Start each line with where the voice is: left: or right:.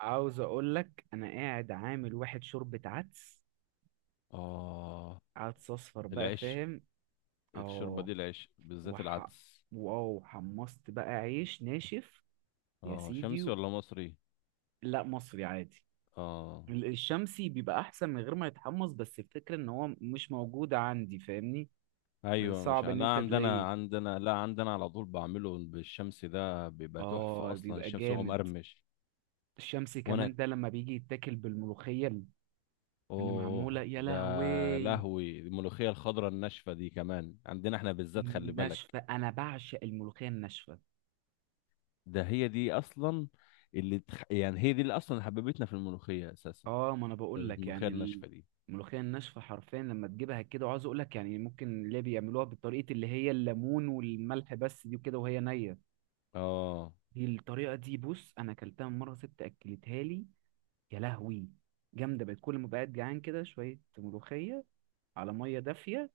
right: عاوز اقول لك انا قاعد عامل واحد شوربة عدس.
left: اه.
right: عدس اصفر بقى،
left: العيش
right: فاهم؟
left: الشوربة
right: اه.
left: دي العيش بالذات
right: وح...
left: العدس.
right: واو حمصت بقى عيش ناشف. يا
left: اه،
right: سيدي
left: شمسي ولا مصري؟
right: لا، مصري عادي.
left: اه،
right: ال- الشمسي بيبقى احسن من غير ما يتحمص، بس الفكرة ان هو مش موجود عندي، فاهمني؟ بس
left: ايوه، مش
right: صعب ان
left: لا،
right: انت
left: عندنا
right: تلاقيه.
left: عندنا لا، عندنا على طول بعمله بالشمسي، ده بيبقى تحفة
right: اه،
left: اصلا،
right: بيبقى
left: الشمس هو
right: جامد.
left: مقرمش.
right: الشمسي
left: وانا،
right: كمان ده لما بيجي يتاكل بالملوخية اللي معمولة،
left: اوه
right: يا
left: ده،
right: لهوي.
left: لهوي الملوخية الخضراء الناشفة دي، كمان عندنا احنا بالذات، خلي بالك.
right: ناشفة، انا بعشق الملوخية الناشفة.
left: ده هي دي اصلا، اللي يعني هي دي اللي اصلا حببتنا في الملوخية اساسا.
right: اه، ما انا بقول لك
left: الملوخية
right: يعني.
left: الناشفة دي.
right: الملوخيه الناشفه حرفيا لما تجيبها كده، وعاوز اقول لك يعني ممكن اللي بيعملوها بالطريقه اللي هي الليمون والملح بس دي وكده وهي نيه.
left: اه،
right: دي الطريقه دي، بص، انا اكلتها من مره ست اكلتها لي. يا لهوي، جامده بقت. كل ما بقعد جعان كده شويه ملوخيه على ميه دافيه،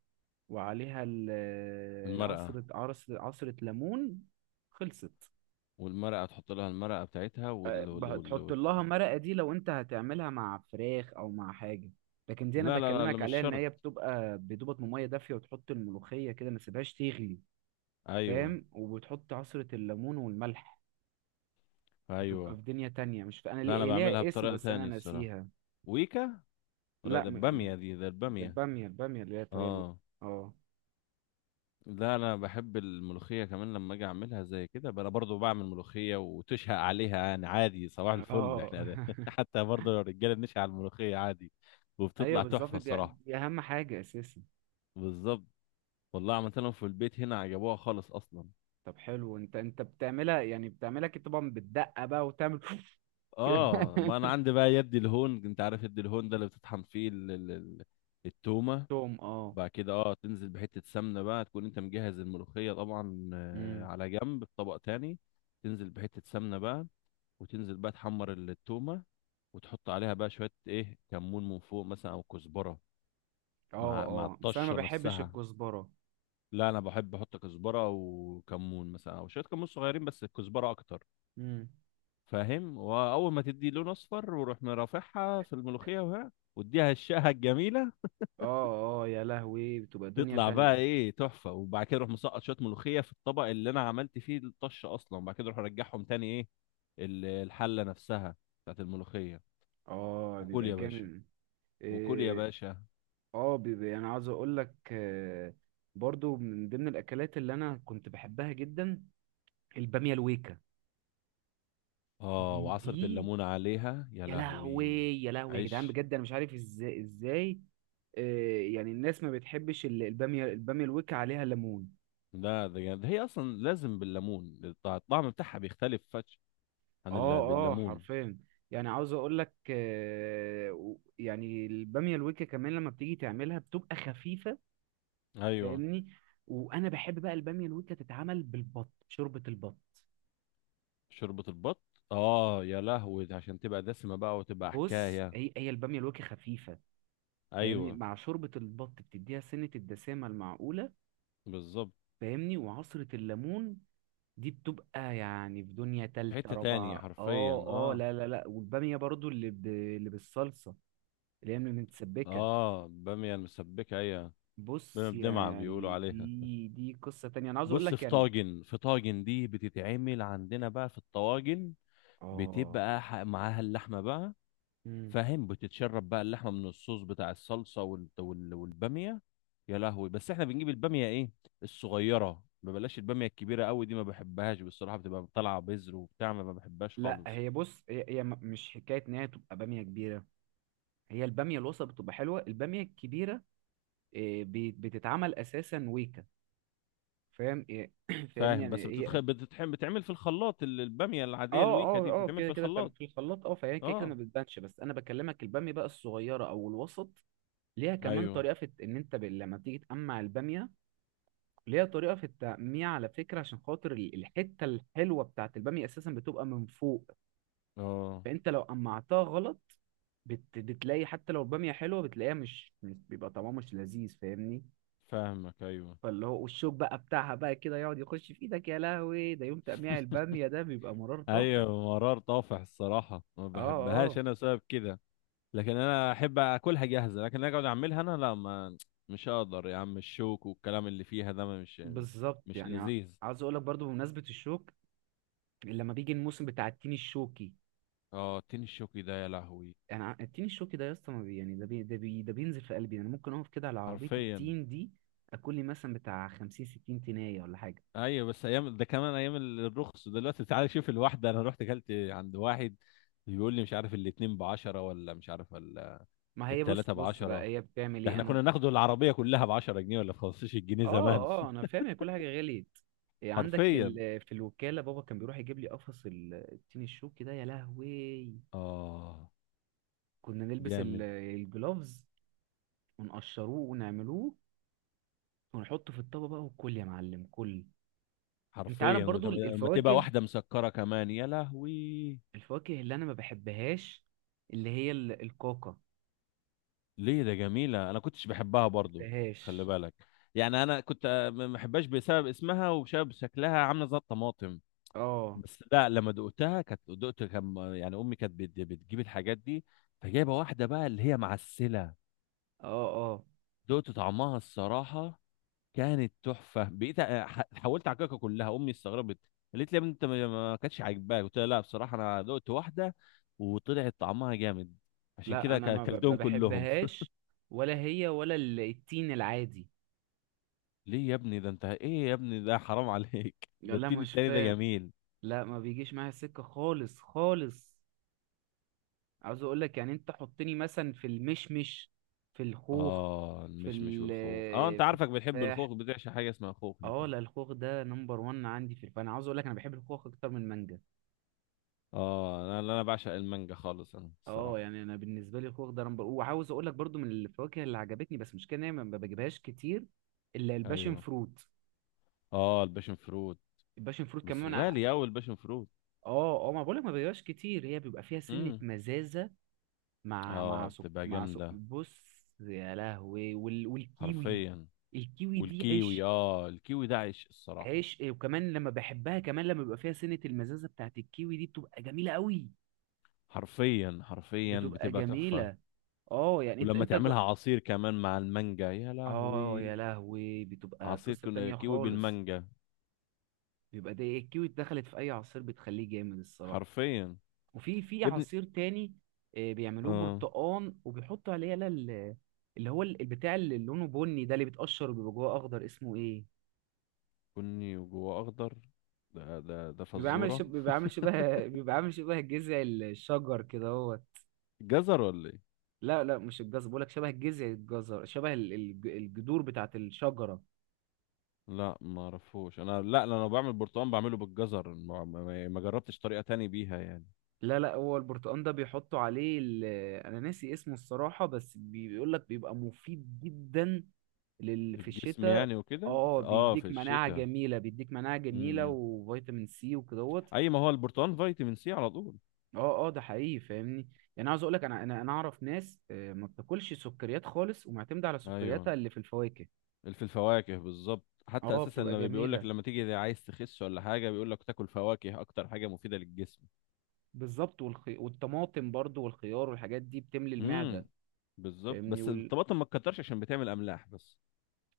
right: وعليها
left: المرقة.
right: عصره ليمون. خلصت.
left: والمرقة تحط لها المرقة بتاعتها
right: تحط لها مرقة دي لو انت هتعملها مع فراخ او مع حاجة. لكن دي انا
left: لا، لا، لا، لا،
right: بكلمك
left: مش
right: عليها ان
left: شرط.
right: هي بتبقى بدوبة مية دافية وتحط الملوخية كده، ما تسيبهاش تغلي.
left: ايوه،
right: فاهم، وبتحط عصرة الليمون والملح. بتبقى
left: ايوه.
right: في دنيا تانية، مش انا
left: لا، انا
right: ليه
left: بعملها
right: ليها اسم
left: بطريقة
right: بس انا
left: تاني الصراحة.
right: ناسيها.
left: ويكا، ولا
right: لا
left: ده
right: م...
left: البامية؟
right: م-
left: دي، ده
right: ده
left: البامية.
right: البامية. البامية اللي هي الطريقة
left: اه،
right: اه.
left: لا، انا بحب الملوخية كمان لما اجي اعملها زي كده بقى، انا برضو بعمل ملوخية وتشهق عليها، يعني عادي، صباح الفل
right: اه.
left: احنا ده حتى برضو لو الرجالة بنشهق على الملوخية عادي.
right: ايوه
left: وبتطلع
right: بالظبط،
left: تحفة
right: دي,
left: الصراحة.
right: دي اهم حاجة اساسا.
left: بالظبط. والله عملت لهم في البيت هنا، عجبوها خالص اصلا.
right: طب حلو، انت بتعملها يعني، بتعملها كده طبعا بالدقة بقى وتعمل كده.
left: اه، ما انا عندي بقى يد الهون، انت عارف يد الهون ده اللي بتطحن فيه التومه.
right: توم، اه.
left: بعد كده تنزل بحته سمنه بقى، تكون انت مجهز الملوخيه طبعا،
right: امم
left: على جنب في طبق تاني. تنزل بحته سمنه بقى، وتنزل بقى تحمر التومه، وتحط عليها بقى شويه ايه كمون من فوق مثلا او كزبره،
right: اه
left: مع
right: اه، بس انا ما
left: الطشه
right: بحبش
left: نفسها.
right: الكزبرة.
left: لا، انا بحب احط كزبره وكمون مثلا، او شويه كمون صغيرين، بس الكزبره اكتر.
right: امم
left: فاهم، واول ما تدي لون اصفر، وروح مرافعها في الملوخيه وها، واديها الشقه الجميله،
right: اه اه يا لهوي، بتبقى دنيا
left: تطلع بقى
right: تانية.
left: ايه تحفه. وبعد كده اروح مسقط شويه ملوخيه في الطبق اللي انا عملت فيه الطش اصلا، وبعد كده اروح ارجعهم تاني ايه الحله نفسها بتاعت الملوخيه.
right: اه،
left: وكل
right: بيبقى
left: يا باشا.
right: جامد.
left: وكل يا
right: إيه،
left: باشا.
right: اه بيبقى. انا عاوز اقول لك، برضو من ضمن الاكلات اللي انا كنت بحبها جدا البامية الويكا.
left: اه،
right: دي
left: وعصره
right: دي
left: الليمون عليها، يا
right: يا لهوي.
left: لهوي.
right: يا لهوي يا جدعان،
left: عيش.
right: بجد انا مش عارف ازاي. يعني الناس ما بتحبش البامية. البامية الويكا عليها ليمون.
left: لا، ده جامد، هي اصلا لازم بالليمون، الطعم بتاعها بيختلف، فش عن اللي
right: اه اه
left: بالليمون.
right: حرفيا. يعني عاوز اقول لك يعني الباميه الويكا كمان لما بتيجي تعملها بتبقى خفيفه،
left: ايوه.
right: فاهمني؟ وانا بحب بقى الباميه الويكا تتعمل بالبط، شوربه البط.
left: شوربة البط. اه، يا لهوي، ده عشان تبقى دسمة بقى وتبقى
right: بص،
left: حكاية.
right: هي الباميه الويكا خفيفه، فاهمني؟
left: ايوه،
right: مع شوربه البط بتديها سنه الدسامه المعقوله،
left: بالظبط.
right: فاهمني؟ وعصره الليمون دي بتبقى يعني في دنيا
left: في
right: تالتة
left: حتة تانية
right: رابعة.
left: حرفيا.
right: اه اه،
left: اه،
right: لا لا لا. والبامية برضو اللي بالصلصة، اللي هي متسبكة.
left: اه، بامية المسبكة، ايوه. بامية
right: بص
left: بدمعة بيقولوا
right: يعني
left: عليها.
right: دي قصة تانية، انا عاوز اقول
left: بص،
right: لك
left: في
right: يعني.
left: طاجن في طاجن دي بتتعمل عندنا بقى في الطواجن،
right: اه.
left: بتبقى معاها اللحمة بقى.
right: مم.
left: فاهم، بتتشرب بقى اللحمه من الصوص بتاع الصلصه والباميه. يا لهوي، بس احنا بنجيب الباميه ايه، الصغيره، ما بلاش الباميه الكبيره قوي دي، ما بحبهاش بصراحه، بتبقى طالعه بذر وبتاع، ما بحبهاش
right: لا،
left: خالص.
right: هي بص، هي مش حكاية ان هي تبقى بامية كبيرة. هي البامية الوسط بتبقى حلوة. البامية الكبيرة، إيه، بتتعمل اساسا ويكا، فاهم؟ إيه، فاهمني؟
left: فاهم،
right: يعني
left: بس بتتخ...
right: هي.
left: بتتحم بتتعمل في الخلاط، الباميه العاديه
right: اه
left: الويكه دي
right: اه اه،
left: بتتعمل
right: كده
left: في
right: كده بتعمل
left: الخلاط.
right: في الخلاط، اه. فهي كده ما
left: اه،
right: بتبانش. بس انا بكلمك البامية بقى الصغيرة او الوسط، ليها كمان
left: ايوه،
right: طريقة في ان انت لما تيجي تقمع البامية، ليها طريقة في التقميع على فكرة. عشان خاطر الحتة الحلوة بتاعت البامية أساسا بتبقى من فوق.
left: اه،
right: فأنت لو قمعتها غلط، بتلاقي حتى لو البامية حلوة بتلاقيها بيبقى طعمها مش لذيذ، فاهمني؟
left: فاهمك، ايوه،
right: فاللي هو والشوك بقى بتاعها بقى كده يقعد يخش في ايدك. يا لهوي، ده يوم تقميع البامية ده بيبقى مرار طافح.
left: ايوه، مرار طافح الصراحه، ما
right: اه
left: بحبهاش
right: اه
left: انا بسبب كده. لكن انا احب اكلها جاهزه، لكن اقعد اعملها انا لا، ما مش هقدر يا عم، الشوك والكلام اللي فيها ده مش
right: بالظبط.
left: مش لذيذ.
right: عاوز اقول لك برضو بمناسبة الشوك، لما بيجي الموسم بتاع التين الشوكي.
left: اه، التين الشوكي ده يا لهوي.
right: التين الشوكي ده يا اسطى، ما بي- يعني ده بينزل في قلبي. انا ممكن اقف كده على عربيه
left: حرفيا.
right: التين دي اكل لي مثلا بتاع 50 60 تينيه ولا حاجه.
left: ايوه بس ايام، ده كمان ايام الرخص دلوقتي، تعالى شوف، الواحده انا رحت اكلت عند واحد، بيقول لي مش عارف الاتنين ب10، ولا مش عارف
right: ما هي بص،
left: التلاتة
right: بص بقى،
left: بعشرة
right: هي بتعمل
left: ده
right: ايه
left: احنا
right: انا.
left: كنا ناخده العربية كلها ب10 جنيه، ولا ب15 جنيه زمان.
right: اه اه انا فاهم، هي كل حاجه غليت. إيه،
left: حرفيا.
right: في الوكاله بابا كان بيروح يجيب لي قفص التين الشوكي ده، يا لهوي.
left: اه،
right: كنا نلبس
left: جامد.
right: الجلوفز ونقشروه ونعملوه ونحطه في الطبق بقى، وكل يا معلم كل. انت عارف
left: حرفيا،
right: برضو
left: ولما تبقى
right: الفواكه.
left: واحدة مسكرة كمان، يا لهوي.
right: الفواكه اللي انا ما بحبهاش، اللي هي الكاكا.
left: ليه؟ ده جميلة، أنا كنتش بحبها برضو، خلي
right: بحبهاش.
left: بالك. يعني أنا كنت، ما بحبهاش بسبب اسمها وبسبب شكلها، عاملة زي الطماطم.
right: اه
left: بس لا، لما دقتها كانت، دقت كان، يعني أمي كانت بتجيب الحاجات دي، فجايبة واحدة بقى اللي هي معسلة،
right: اه اه،
left: دقت طعمها الصراحة، كانت تحفه. بقيت حاولت اعككها كلها، امي استغربت، قالت لي يا ابني انت ما كانتش عاجباك، قلت لها لا بصراحه انا دقت واحده وطلعت طعمها جامد، عشان
right: لا
left: كده
right: انا ما
left: كلتهم كلهم
right: بحبهاش. ولا هي ولا التين العادي.
left: ليه يا ابني ده؟ انت ايه يا ابني ده، حرام عليك ده
right: لا
left: التين
right: مش
left: التاني ده
right: فاهم.
left: جميل.
right: لا، ما بيجيش معايا سكة خالص خالص. عاوز اقول لك يعني انت حطني مثلا في المشمش، في الخوخ،
left: اه،
right: في
left: المشمش
right: ال
left: والخوخ، اه انت
right: في
left: عارفك بتحب
right: التفاح.
left: الخوخ، بتعشى حاجه اسمها خوخ
right: اه
left: انت.
right: لا، الخوخ ده نمبر وان عندي. في، فانا عاوز اقول لك انا بحب الخوخ اكتر من المانجا.
left: اه، انا بعشق المانجا خالص، انا
right: اه،
left: الصراحه.
right: يعني انا بالنسبه لي الخوخ ده نمبر وعاوز اقول لك برضو من الفواكه اللي عجبتني بس مش كده ان هي ما بجيبهاش كتير، الا الباشن
left: ايوه.
right: فروت.
left: اه، الباشن فروت.
right: الباشا المفروض
left: بس
right: كمان
left: غالي اوي الباشن فروت.
right: اه اه، ما بقولك ما بيبقاش كتير. هي بيبقى فيها سنة
left: امم.
right: مزازة.
left: اه، بتبقى جامده.
right: بص يا لهوي، والكيوي.
left: حرفيا.
right: الكيوي دي
left: والكيوي،
right: عيش.
left: اه الكيوي ده عيش الصراحة.
right: عيش، إيه، وكمان لما بحبها، كمان لما بيبقى فيها سنة المزازة بتاعت الكيوي دي بتبقى جميلة قوي.
left: حرفيا، حرفيا،
right: بتبقى
left: بتبقى تحفة.
right: جميلة. اه يعني
left: ولما تعملها عصير كمان مع المانجا، يا
right: اه يا
left: لهوي.
right: لهوي، بتبقى
left: عصير
right: قصة تانية
left: كيوي
right: خالص.
left: بالمانجا.
right: بيبقى ده الكيوي اتدخلت في اي عصير بتخليه جامد الصراحة.
left: حرفيا.
right: وفي
left: يا ابني،
right: عصير تاني بيعملوه
left: اه،
right: برتقان وبيحطوا عليه يلا اللي هو البتاع، اللي لونه بني ده اللي بيتقشر وبيبقى جواه اخضر، اسمه ايه؟
left: بني وجوه اخضر، ده
right: بيبقى عامل شب...
left: فزورة.
right: بيبقى عامل شبه بيبقى عامل شبه جذع الشجر كده هو.
left: جزر ولا ايه؟
right: لا لا، مش الجزر، بقولك شبه جذع الجزر، شبه الجذور بتاعت الشجرة.
left: لا، ما اعرفوش انا. لا، انا بعمل برتقال بعمله بالجزر، ما جربتش طريقة تاني بيها يعني.
right: لا لا، هو البرتقال ده بيحطوا عليه انا ناسي اسمه الصراحة. بس بيقول لك بيبقى مفيد جدا في
left: للجسم
right: الشتاء.
left: يعني وكده،
right: اه،
left: في
right: بيديك مناعة
left: الشتاء.
right: جميلة، بيديك مناعة جميلة
left: امم.
right: وفيتامين سي وكدهوت.
left: اي ما هو البرتقال فيتامين سي على طول.
right: اه اه ده حقيقي، فاهمني؟ يعني عاوز اقول لك انا انا اعرف ناس ما بتاكلش سكريات خالص ومعتمدة على
left: ايوه،
right: سكرياتها اللي في الفواكه.
left: في الفواكه بالظبط، حتى
right: اه
left: اساسا
right: بتبقى
left: لما بيقول لك
right: جميلة.
left: لما تيجي عايز تخس ولا حاجه، بيقول لك تاكل فواكه، اكتر حاجه مفيده للجسم.
right: بالظبط، والطماطم برضو والخيار والحاجات دي بتملي
left: امم.
right: المعدة،
left: بالظبط،
right: فاهمني؟
left: بس الطماطم ما تكترش عشان بتعمل املاح بس.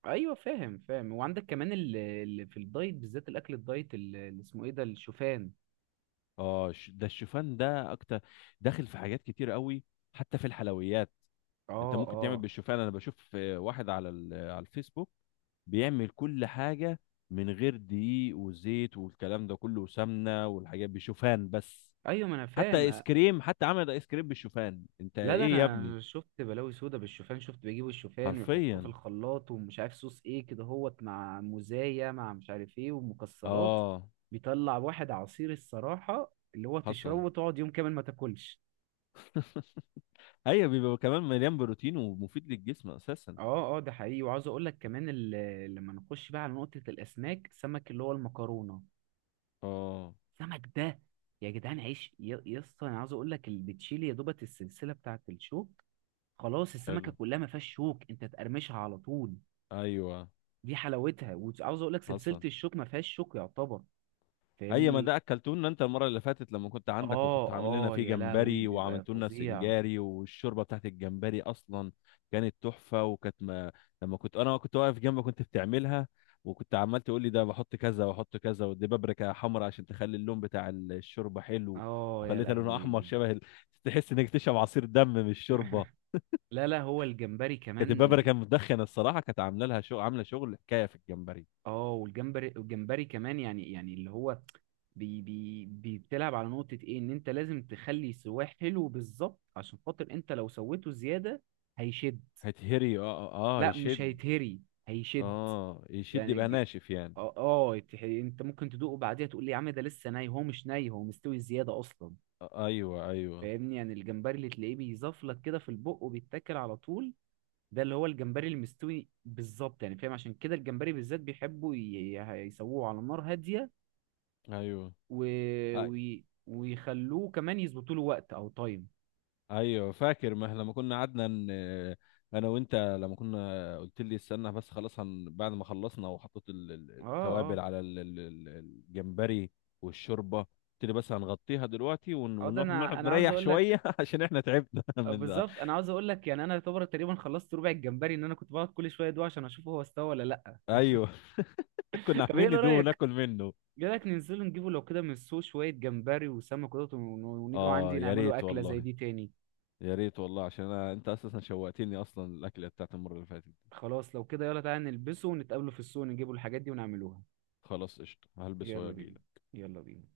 right: ايوه فاهم فاهم. وعندك كمان اللي في الدايت، بالذات الاكل الدايت اللي اسمه ايه ده، الشوفان.
left: اه، ده الشوفان ده اكتر داخل في حاجات كتير قوي، حتى في الحلويات. انت
right: اه
left: ممكن تعمل
right: اه.
left: بالشوفان، انا بشوف، واحد على على الفيسبوك بيعمل كل حاجه من غير دقيق وزيت والكلام ده كله وسمنه والحاجات، بشوفان بس.
right: ايوه، ما انا
left: حتى
right: فاهم.
left: ايس كريم، حتى عمل ايس كريم بالشوفان، انت
right: لا، ده
left: ايه يا ابني؟
right: انا شفت بلاوي سودا بالشوفان. شفت بيجيبوا الشوفان ويحطوه في
left: حرفيا.
right: الخلاط ومش عارف صوص ايه كده هوت، مع موزاية، مع مش عارف ايه، ومكسرات.
left: اه،
right: بيطلع واحد عصير الصراحة اللي هو تشربه
left: حصل
right: وتقعد يوم كامل ما تاكلش.
left: ايوه، بيبقى كمان مليان بروتين ومفيد للجسم اساسا.
right: اه اه ده حقيقي. وعاوز اقول لك كمان لما نخش بقى على نقطة الاسماك، سمك اللي هو المكرونة.
left: اه،
right: السمك ده يا جدعان عيش، يا اسطى، انا عاوز اقول لك اللي بتشيل يا دوبت السلسله بتاعه الشوك، خلاص، السمكه
left: حلو.
right: كلها ما فيهاش شوك، انت تقرمشها على طول.
left: ايوه،
right: دي حلاوتها. وعاوز اقول لك سلسله
left: حصل.
right: الشوك ما فيهاش شوك يعتبر،
left: اي ما
right: فاهمني؟
left: ده اكلتونا انت المره اللي فاتت لما كنت عندك، وكنت
right: اه
left: عامل لنا
right: اه
left: فيه
right: يا لهوي،
left: جمبري،
right: بيبقى
left: وعملت لنا
right: فظيع.
left: سنجاري، والشوربه بتاعت الجمبري اصلا كانت تحفه. وكانت ما... لما كنت انا كنت واقف جنبك كنت بتعملها، وكنت عمال تقول لي ده بحط كذا واحط كذا، ودي بابريكا حمراء عشان تخلي اللون بتاع الشوربه حلو،
right: اه يا
left: وخليتها لونها
right: لهوي.
left: احمر شبه تحس انك تشرب عصير دم من الشوربه.
right: لا لا، هو الجمبري
left: كانت
right: كمان.
left: البابريكا مدخنه الصراحه، كانت عامله لها شغل، عامله شغل حكايه في الجمبري.
right: اه والجمبري، والجمبري كمان يعني اللي هو بتلعب على نقطة ايه، ان انت لازم تخلي سواه حلو بالظبط عشان خاطر انت لو سويته زيادة هيشد.
left: هتهري،
right: لا مش
left: يشد.
right: هيتهري، هيشد.
left: اه، يشد
right: يعني
left: يبقى ناشف يعني.
right: اه، انت ممكن تدوقه بعديها تقول لي يا عم ده لسه ني، هو مش ني، هو مستوي زيادة اصلا،
left: ايوه، ايوه،
right: فاهمني؟ يعني الجمبري اللي تلاقيه بيزفلك كده في البق وبيتاكل على طول، ده اللي هو الجمبري المستوي بالظبط، يعني فاهم؟ عشان كده الجمبري بالذات بيحبوا يسووه على نار هادية
left: ايوه،
right: و...
left: أي-
right: ويخلوه كمان يظبطوا له وقت او تايم.
left: ايوه، فاكر، ما احنا لما كنا قعدنا ان انا وانت لما كنا، قلت لي استنى بس خلاص بعد ما خلصنا، وحطيت
right: اه اه
left: التوابل على الجمبري والشوربه، قلت لي بس هنغطيها دلوقتي ون-
right: اه، ده
left: ونروح
right: انا،
left: نقعد
right: عاوز
left: نريح
right: اقول لك
left: شويه عشان احنا تعبنا من ده.
right: بالظبط. انا عاوز اقول لك يعني انا يعتبر تقريبا خلصت ربع الجمبري، ان انا كنت بقعد كل شويه ادوق عشان اشوف هو استوى ولا لا.
left: ايوه كنا
right: طب ايه
left: عاملين
right: اللي
left: ندوه
right: رايك،
left: وناكل منه.
right: ايه رايك ننزل نجيبه لو كده من السوق شويه جمبري وسمك كده، ونيجوا
left: اه،
right: عندي
left: يا
right: نعمله
left: ريت
right: اكله زي
left: والله.
right: دي تاني.
left: يا ريت والله، عشان انت اساسا شوقتني اصلا الاكله بتاعت المره اللي فاتت دي.
right: خلاص لو كده، يلا تعالى نلبسه ونتقابلوا في السوق، نجيبوا الحاجات دي ونعملوها.
left: خلاص، قشطه، هلبس
right: يلا
left: واجي.
right: بينا. يلا بينا.